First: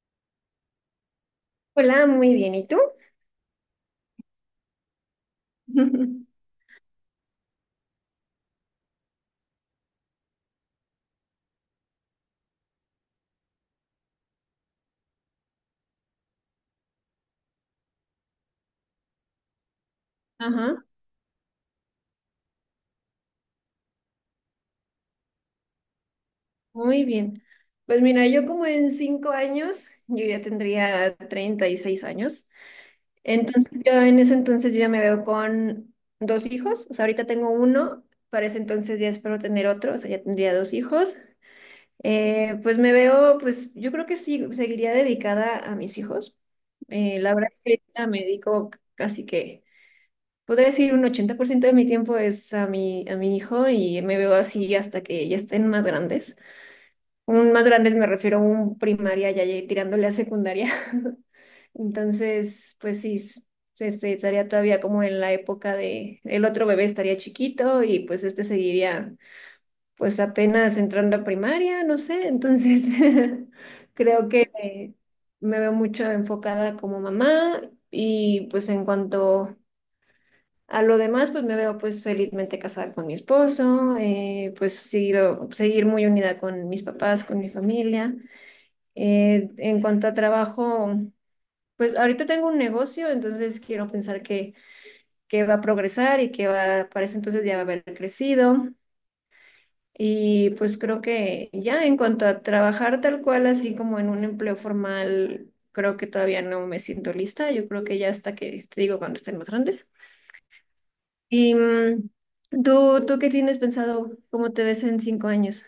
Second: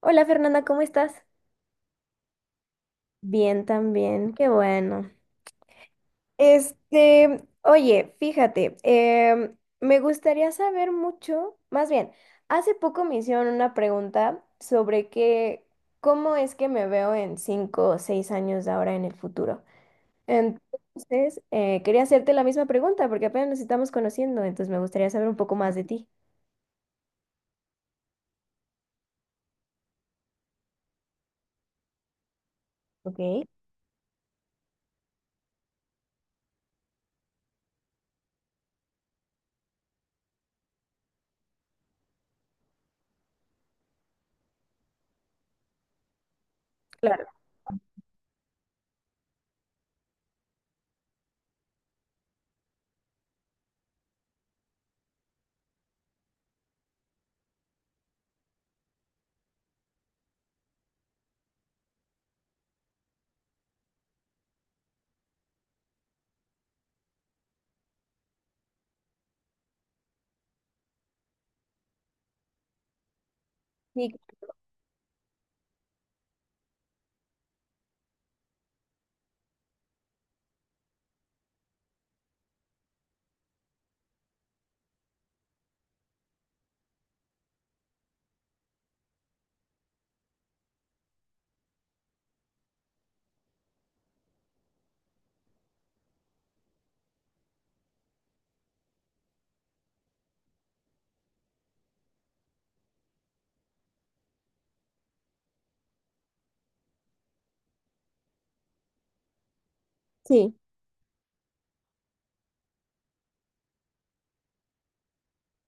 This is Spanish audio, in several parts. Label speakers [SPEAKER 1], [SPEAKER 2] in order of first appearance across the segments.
[SPEAKER 1] Hola Fernanda, ¿cómo estás?
[SPEAKER 2] Hola, muy bien. ¿Y tú?
[SPEAKER 1] Bien, también, qué bueno. Este, oye, fíjate, me gustaría saber mucho, más bien, hace poco me hicieron una pregunta sobre qué, cómo es que me veo en 5 o 6 años de ahora en el futuro.
[SPEAKER 2] Ajá.
[SPEAKER 1] Entonces, quería hacerte la misma pregunta porque apenas nos estamos conociendo, entonces me gustaría saber un poco más de ti.
[SPEAKER 2] Muy bien. Pues mira, yo como en 5 años, yo ya tendría 36 años.
[SPEAKER 1] Ok,
[SPEAKER 2] Entonces yo en ese entonces yo ya me veo con dos hijos. O sea, ahorita tengo uno, para ese entonces ya espero tener otro, o sea, ya tendría dos hijos. Pues me veo, pues yo creo que sí, seguiría dedicada a mis hijos. Eh,
[SPEAKER 1] claro.
[SPEAKER 2] la verdad es que ahorita me dedico casi que podría decir un 80% de mi tiempo es a mi hijo y me veo así hasta que ya estén más grandes. Un más grandes me refiero a un primaria ya ya tirándole a secundaria. Entonces, pues sí, este, estaría todavía como en la época de, el otro bebé estaría chiquito y pues este seguiría pues apenas entrando a primaria, no sé, entonces
[SPEAKER 1] Sí,
[SPEAKER 2] creo que me veo mucho enfocada como mamá y pues en cuanto a lo demás, pues me veo pues felizmente casada con mi esposo, pues seguir muy unida con mis papás, con mi familia. En cuanto a trabajo, pues ahorita tengo un negocio, entonces quiero pensar que va a progresar y para ese entonces ya va a haber crecido. Y pues creo que ya en cuanto a trabajar tal cual, así como en un empleo formal, creo que todavía no me siento lista. Yo creo que ya hasta que, te digo, cuando estén más grandes.
[SPEAKER 1] sí.
[SPEAKER 2] ¿Y tú qué tienes pensado? ¿Cómo te ves en 5 años?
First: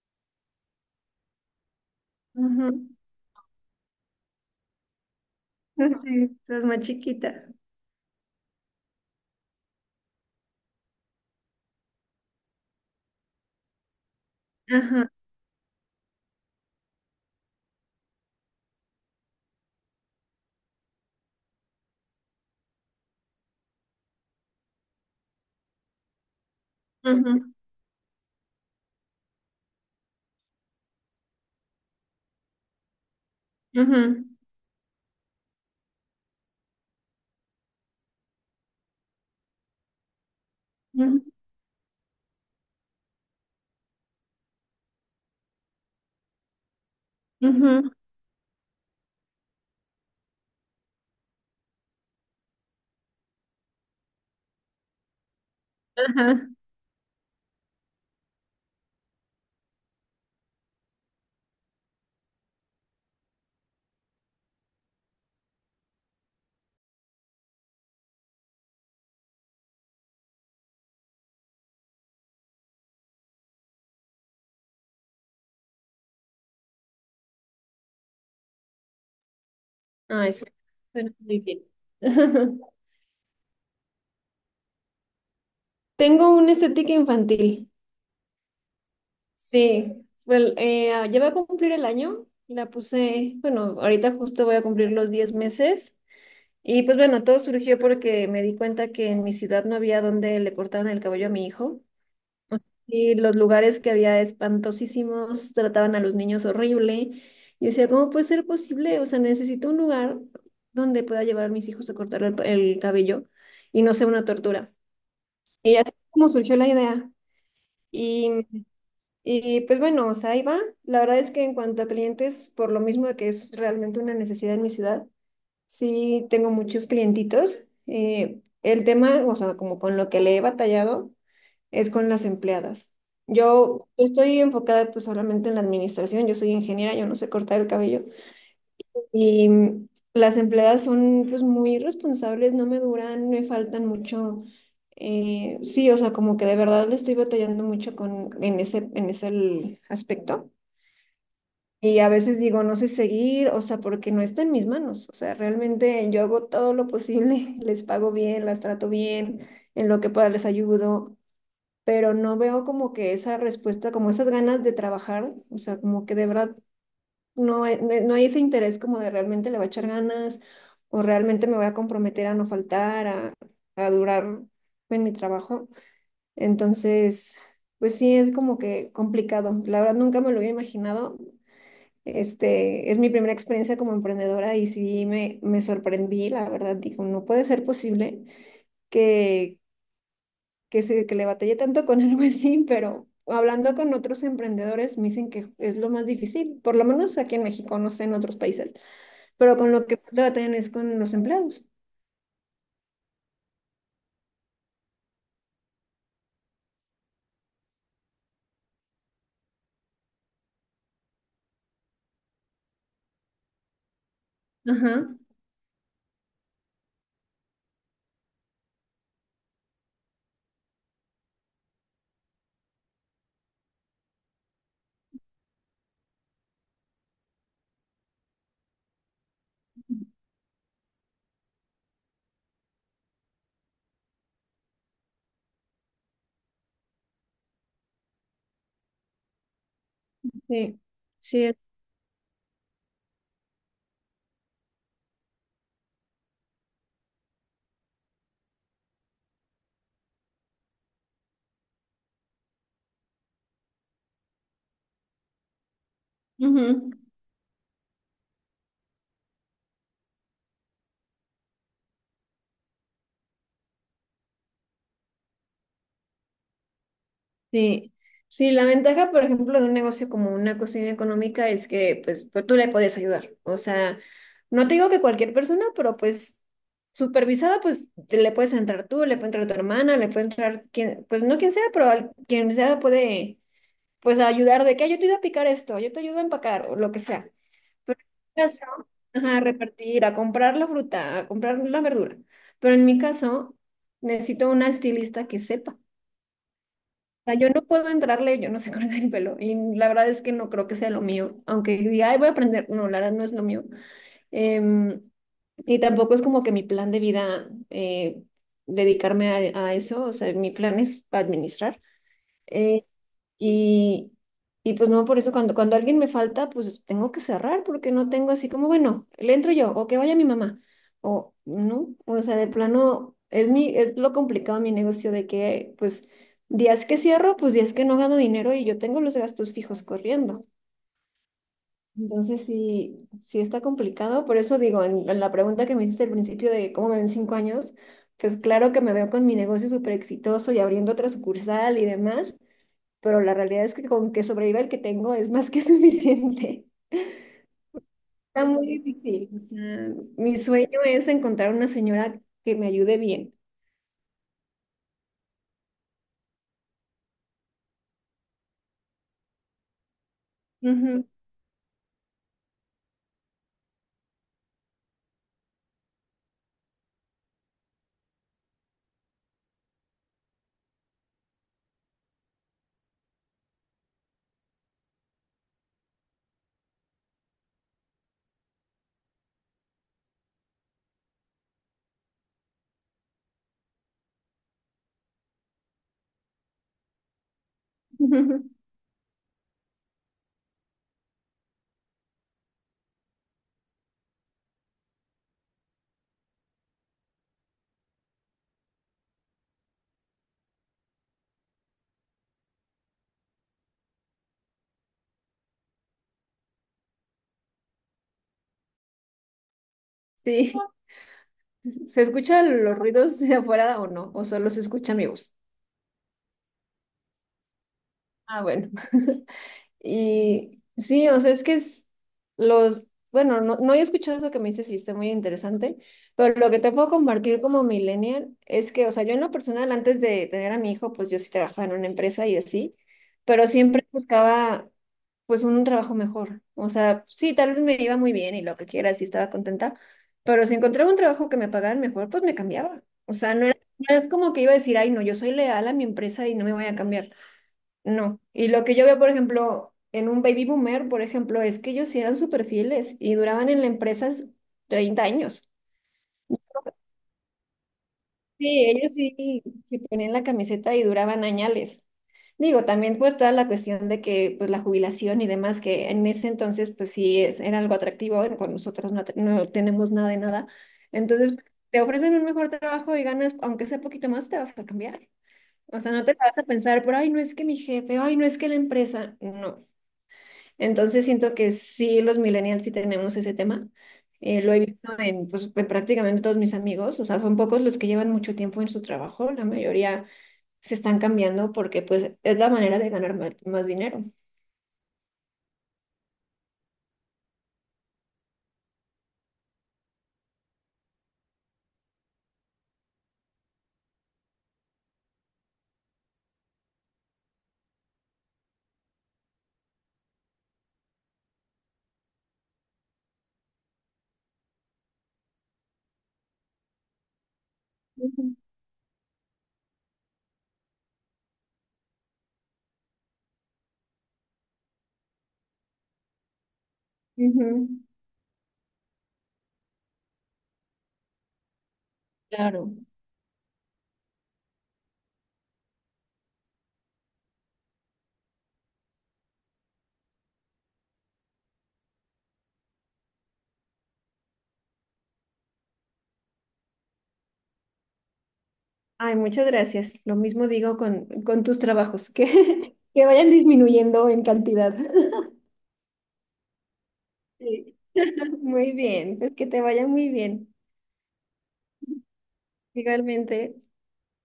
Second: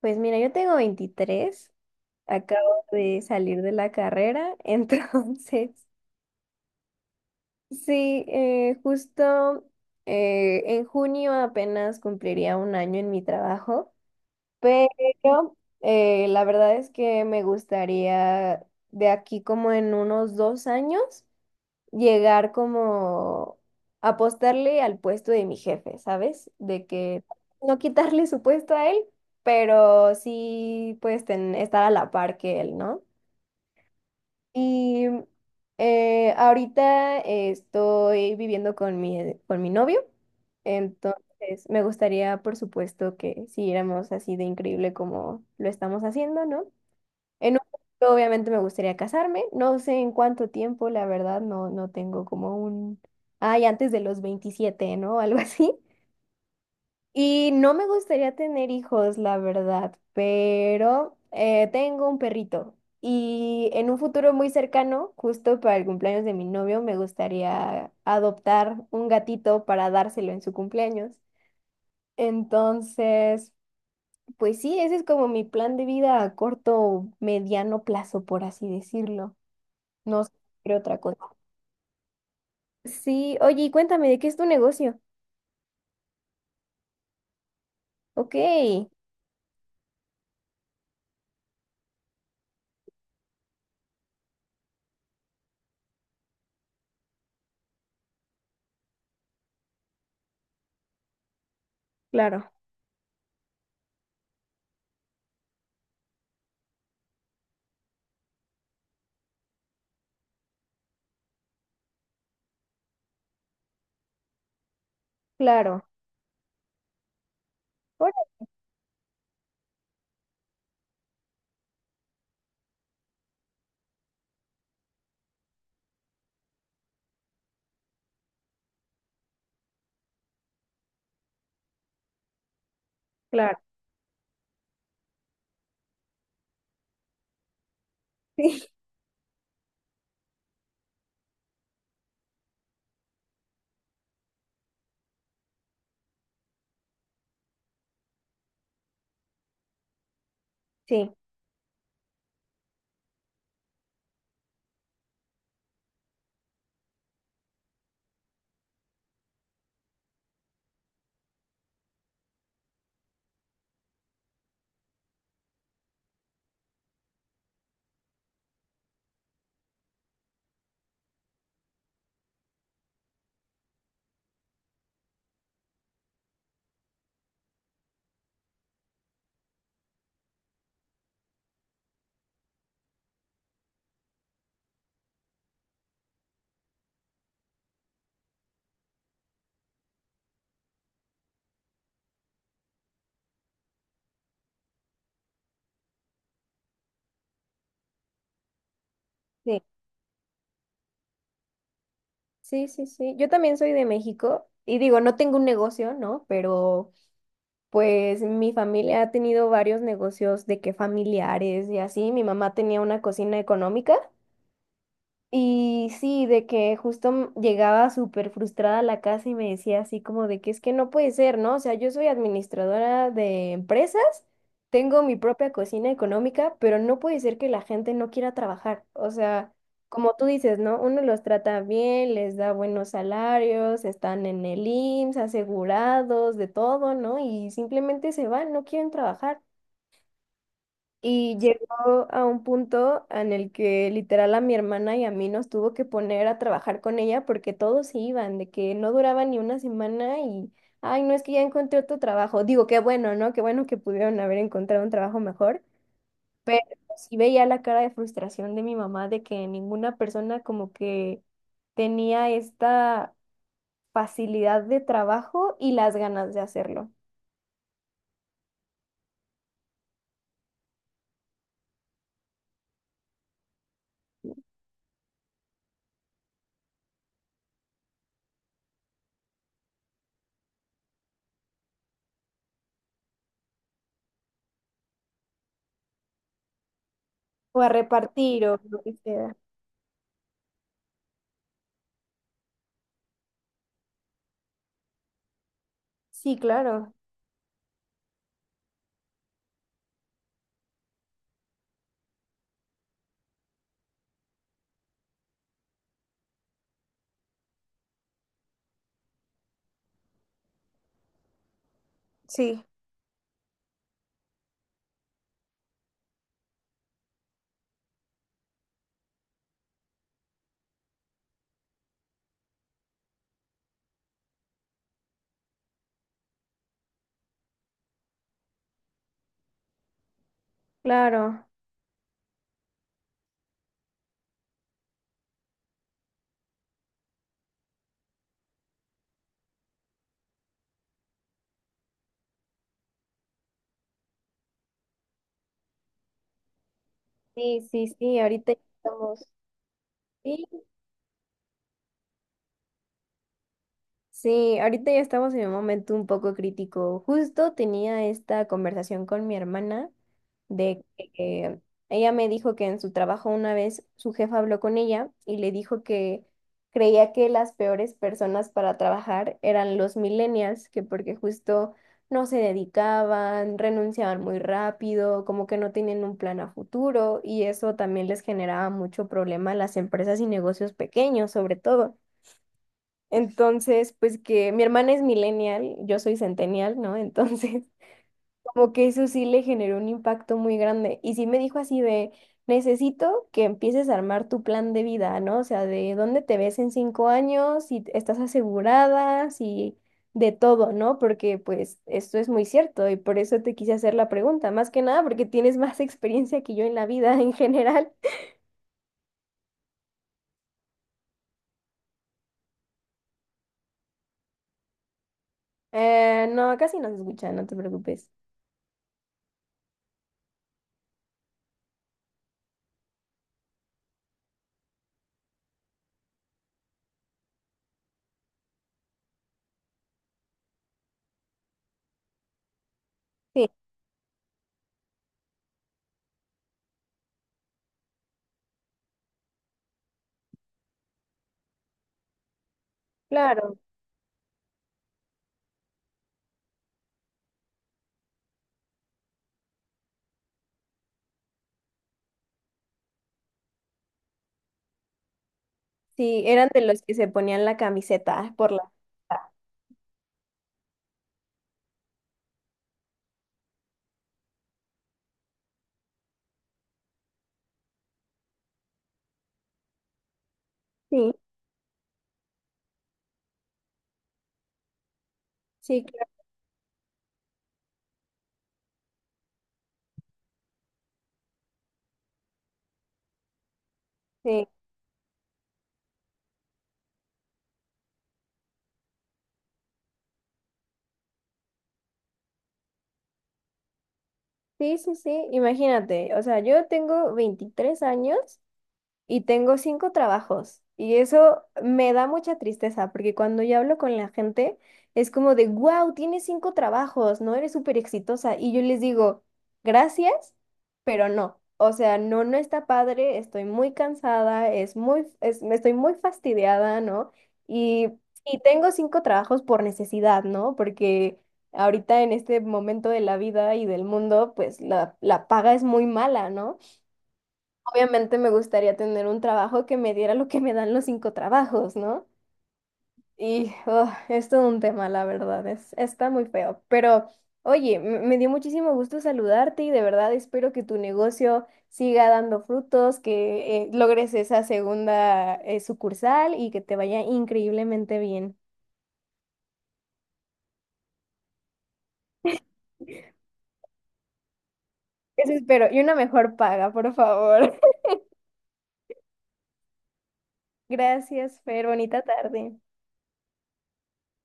[SPEAKER 1] Pues mira, yo tengo 23.
[SPEAKER 2] Ujú.
[SPEAKER 1] Acabo de salir de la carrera, entonces
[SPEAKER 2] Sí, estás más chiquita.
[SPEAKER 1] sí, justo en junio apenas cumpliría un año en mi trabajo,
[SPEAKER 2] Ajá.
[SPEAKER 1] pero la verdad es que me gustaría de aquí como en unos 2 años llegar como apostarle al puesto de mi jefe, ¿sabes? De que
[SPEAKER 2] Ujú,
[SPEAKER 1] no quitarle su puesto a él, pero sí pues estar a la par que él, ¿no?
[SPEAKER 2] ujú,
[SPEAKER 1] Y ahorita estoy viviendo con mi novio,
[SPEAKER 2] ujú,
[SPEAKER 1] entonces me gustaría, por supuesto, que siguiéramos así de increíble como lo estamos haciendo, ¿no? En un
[SPEAKER 2] ujú.
[SPEAKER 1] futuro, obviamente, me gustaría casarme, no sé en cuánto tiempo, la verdad, no, no tengo como un, ay, antes de los 27, ¿no? Algo así.
[SPEAKER 2] Ajá.
[SPEAKER 1] Y no me gustaría tener hijos, la verdad, pero tengo un perrito y en un futuro muy cercano, justo para el cumpleaños de mi novio, me gustaría adoptar un gatito para dárselo en su cumpleaños. Entonces, pues sí, ese es como mi plan de vida a corto, mediano plazo, por así decirlo. No sé
[SPEAKER 2] Ay,
[SPEAKER 1] qué otra
[SPEAKER 2] suena
[SPEAKER 1] cosa.
[SPEAKER 2] muy bien.
[SPEAKER 1] Sí, oye, y cuéntame, ¿de qué es tu negocio?
[SPEAKER 2] Tengo una estética infantil.
[SPEAKER 1] Ok,
[SPEAKER 2] Sí. Well, ya voy a cumplir el año. La puse, bueno, ahorita justo voy a cumplir los 10 meses. Y pues bueno, todo surgió porque me di cuenta que en mi ciudad no había donde le cortaran el cabello a mi hijo.
[SPEAKER 1] claro,
[SPEAKER 2] Y los lugares que había espantosísimos, trataban a los niños horrible. Yo decía, ¿cómo puede ser posible? O sea, necesito un lugar donde pueda llevar a mis hijos a cortar el cabello y no sea una tortura. Y
[SPEAKER 1] claro,
[SPEAKER 2] así es como surgió la idea.
[SPEAKER 1] órale,
[SPEAKER 2] Y, y pues bueno, o sea, ahí va. La verdad es que en cuanto a clientes, por lo mismo de que es realmente una necesidad en mi ciudad, sí tengo muchos clientitos. El tema, o sea, como con lo que le he batallado es con las empleadas.
[SPEAKER 1] claro,
[SPEAKER 2] Yo estoy enfocada pues solamente en la administración, yo soy ingeniera, yo no sé cortar el cabello
[SPEAKER 1] sí,
[SPEAKER 2] y las empleadas son pues muy responsables, no me duran, me faltan mucho. Sí, o sea, como que de verdad le estoy batallando mucho con, en ese el aspecto.
[SPEAKER 1] sí,
[SPEAKER 2] Y a veces digo, no sé seguir, o sea, porque no está en mis manos. O sea, realmente yo hago todo lo posible, les pago bien, las trato bien, en lo que pueda les ayudo, pero no veo como que esa respuesta, como esas ganas de trabajar, o sea, como que de verdad no hay, no hay ese interés como de realmente le voy a echar ganas o realmente me voy a comprometer a no faltar, a, durar en mi trabajo. Entonces, pues sí, es como que complicado. La verdad nunca me lo había imaginado. Este, es mi primera experiencia como emprendedora y sí me sorprendí, la verdad, digo, no puede ser posible que que le batallé tanto con algo así, pero hablando con otros emprendedores me dicen que es lo más difícil, por lo menos aquí en México, no sé, en otros países, pero
[SPEAKER 1] sí.
[SPEAKER 2] con lo que más le batallan es con los empleados.
[SPEAKER 1] Sí, sí, sí. Yo también soy de México y digo, no tengo un negocio, ¿no? Pero pues mi familia ha tenido varios negocios de que familiares y así. Mi mamá tenía una cocina económica
[SPEAKER 2] Ajá,
[SPEAKER 1] y sí, de que justo llegaba súper frustrada a la casa y me decía así como de que es que no puede ser, ¿no? O sea, yo soy administradora de empresas, tengo mi propia cocina económica, pero no puede ser que la gente no quiera trabajar. O sea, como tú dices, ¿no? Uno los trata bien, les da buenos salarios, están en el IMSS, asegurados, de todo, ¿no? Y simplemente se van, no quieren trabajar.
[SPEAKER 2] sí,
[SPEAKER 1] Y
[SPEAKER 2] sí,
[SPEAKER 1] llegó a un punto en el que literal a mi hermana y a mí nos tuvo que poner a trabajar con ella porque todos se iban, de que no duraba ni una semana y, ay, no es que ya encontré otro trabajo. Digo, qué bueno, ¿no? Qué bueno que pudieron haber encontrado un trabajo mejor.
[SPEAKER 2] ujú.
[SPEAKER 1] Sí veía la cara de frustración de mi mamá de que ninguna persona como que tenía esta facilidad de trabajo y las ganas de hacerlo.
[SPEAKER 2] Sí. Sí, la ventaja, por ejemplo, de un negocio como una cocina económica es que pues, tú le puedes ayudar. O sea, no te digo que cualquier persona, pero pues supervisada, pues le puedes entrar tú, le puede entrar tu hermana, le puede entrar quien, pues no quien sea, pero quien sea puede pues a ayudar de que "Ay, yo te ayudo a picar esto, yo te ayudo a empacar o lo que sea."
[SPEAKER 1] O a
[SPEAKER 2] Pero
[SPEAKER 1] repartir
[SPEAKER 2] en mi
[SPEAKER 1] o
[SPEAKER 2] caso,
[SPEAKER 1] lo que sea.
[SPEAKER 2] ajá, a repartir, a comprar la fruta, a comprar la verdura. Pero en mi caso, necesito una estilista que sepa.
[SPEAKER 1] Sí, claro.
[SPEAKER 2] O sea, yo no puedo entrarle, yo no sé cortar el pelo. Y la verdad es que no creo que sea lo mío. Aunque diga, ay, voy a aprender. No, la verdad no es lo mío. Em, y tampoco es como que mi plan de vida dedicarme a eso. O sea, mi plan es administrar.
[SPEAKER 1] Sí.
[SPEAKER 2] Eh, y, y pues no, por eso cuando alguien me falta, pues tengo que cerrar porque no tengo así como, bueno, le entro yo o que vaya mi mamá. O no, o sea, de plano, es lo complicado de mi negocio de que pues días que cierro, pues días que no gano dinero y yo tengo los gastos fijos corriendo.
[SPEAKER 1] Claro.
[SPEAKER 2] Entonces sí, sí está complicado. Por eso digo, en la pregunta que me hiciste al principio de cómo me ven 5 años, pues claro que me veo con mi negocio súper exitoso y abriendo otra sucursal y demás, pero la realidad es que con que sobreviva el que tengo es más que suficiente.
[SPEAKER 1] Sí, sí, sí,
[SPEAKER 2] Está
[SPEAKER 1] ahorita ya
[SPEAKER 2] muy
[SPEAKER 1] estamos.
[SPEAKER 2] difícil. O sea, mi
[SPEAKER 1] Sí,
[SPEAKER 2] sueño es encontrar una señora que me ayude bien.
[SPEAKER 1] sí, ahorita ya estamos en un momento un poco crítico. Justo tenía esta conversación con mi hermana de
[SPEAKER 2] Ujú.
[SPEAKER 1] que ella me dijo que en su trabajo una vez su jefa habló con ella y le dijo que creía que las peores personas para trabajar eran los millennials, que porque justo no se dedicaban, renunciaban muy rápido, como que no tenían un plan a futuro y eso también les generaba mucho problema a las empresas y negocios pequeños, sobre todo. Entonces, pues que mi hermana es millennial, yo soy centennial, ¿no? Entonces, como que eso sí le generó un impacto muy grande. Y sí me dijo así de, necesito que empieces a armar tu plan de vida, ¿no? O sea, de dónde te ves en 5 años, si estás asegurada, si de todo, ¿no? Porque pues esto es muy cierto y por eso te quise hacer la pregunta, más que nada porque tienes más experiencia que yo en la vida en general.
[SPEAKER 2] Sí. ¿Se escuchan los ruidos de afuera o no? ¿O solo se escucha mi voz?
[SPEAKER 1] No, casi no se escucha, no te preocupes.
[SPEAKER 2] Ah, bueno. Y sí, o sea, es que es los, bueno, no, no he escuchado eso que me dices y está muy interesante, pero lo que te puedo compartir como millennial es que, o sea, yo en lo personal, antes de tener a mi hijo, pues yo sí trabajaba en una empresa y así, pero
[SPEAKER 1] Sí,
[SPEAKER 2] siempre buscaba pues un trabajo mejor. O sea, sí, tal vez me iba muy bien y lo que quiera, sí estaba contenta, pero si encontraba un trabajo que me pagaran mejor, pues me cambiaba. O sea, no
[SPEAKER 1] claro.
[SPEAKER 2] era, no es como que iba a decir, ay, no, yo soy leal a mi empresa y no me voy a cambiar. No, y lo que yo veo, por ejemplo, en un baby boomer, por ejemplo, es que ellos sí eran súper fieles y duraban en la empresa 30 años.
[SPEAKER 1] Sí, eran de los que se ponían la camiseta por
[SPEAKER 2] Sí,
[SPEAKER 1] la...
[SPEAKER 2] ellos sí se ponían la camiseta y duraban añales. Digo, también pues toda la cuestión de que pues la jubilación y demás, que en ese entonces pues sí era algo atractivo, con nosotros no, no tenemos nada de nada.
[SPEAKER 1] Sí,
[SPEAKER 2] Entonces pues, te ofrecen un mejor trabajo y ganas, aunque sea poquito más, te vas a cambiar. O
[SPEAKER 1] sí,
[SPEAKER 2] sea, no te
[SPEAKER 1] claro,
[SPEAKER 2] vas a pensar, pero ay, no es que mi jefe, ay, no es que la empresa, no. Entonces siento que sí, los millennials sí tenemos ese tema. Eh,
[SPEAKER 1] sí.
[SPEAKER 2] lo he visto en, pues, en prácticamente todos mis amigos, o sea, son pocos los que llevan mucho tiempo en su trabajo, la mayoría se están cambiando porque pues es la manera de ganar más, dinero.
[SPEAKER 1] Sí, sí, sí, imagínate, o sea, yo tengo 23 años y tengo cinco trabajos. Y eso me da mucha tristeza, porque cuando yo hablo con la gente, es como de, wow, tienes cinco trabajos, ¿no? Eres súper exitosa. Y yo les digo, gracias, pero no. O sea, no, no está padre, estoy muy cansada, me estoy muy fastidiada, ¿no? Y,
[SPEAKER 2] Ujú,
[SPEAKER 1] y tengo cinco trabajos por necesidad, ¿no? Porque ahorita en este momento de la vida y del mundo, pues la paga es muy mala, ¿no?
[SPEAKER 2] ujú.
[SPEAKER 1] Obviamente me gustaría tener un trabajo que me diera lo que me dan los cinco trabajos, ¿no?
[SPEAKER 2] Claro.
[SPEAKER 1] Y oh, es todo un tema, la verdad, es, está muy feo. Pero oye, me dio muchísimo gusto saludarte y de verdad espero que tu negocio siga dando frutos, que logres esa segunda sucursal y que te vaya increíblemente bien.
[SPEAKER 2] Ay, muchas gracias. Lo mismo digo con, tus trabajos, que, que vayan disminuyendo en cantidad.
[SPEAKER 1] Eso espero. Y una mejor paga, por favor.
[SPEAKER 2] Sí. Muy bien, pues que te vaya muy bien.
[SPEAKER 1] Gracias, Fer. Bonita tarde.
[SPEAKER 2] Igualmente.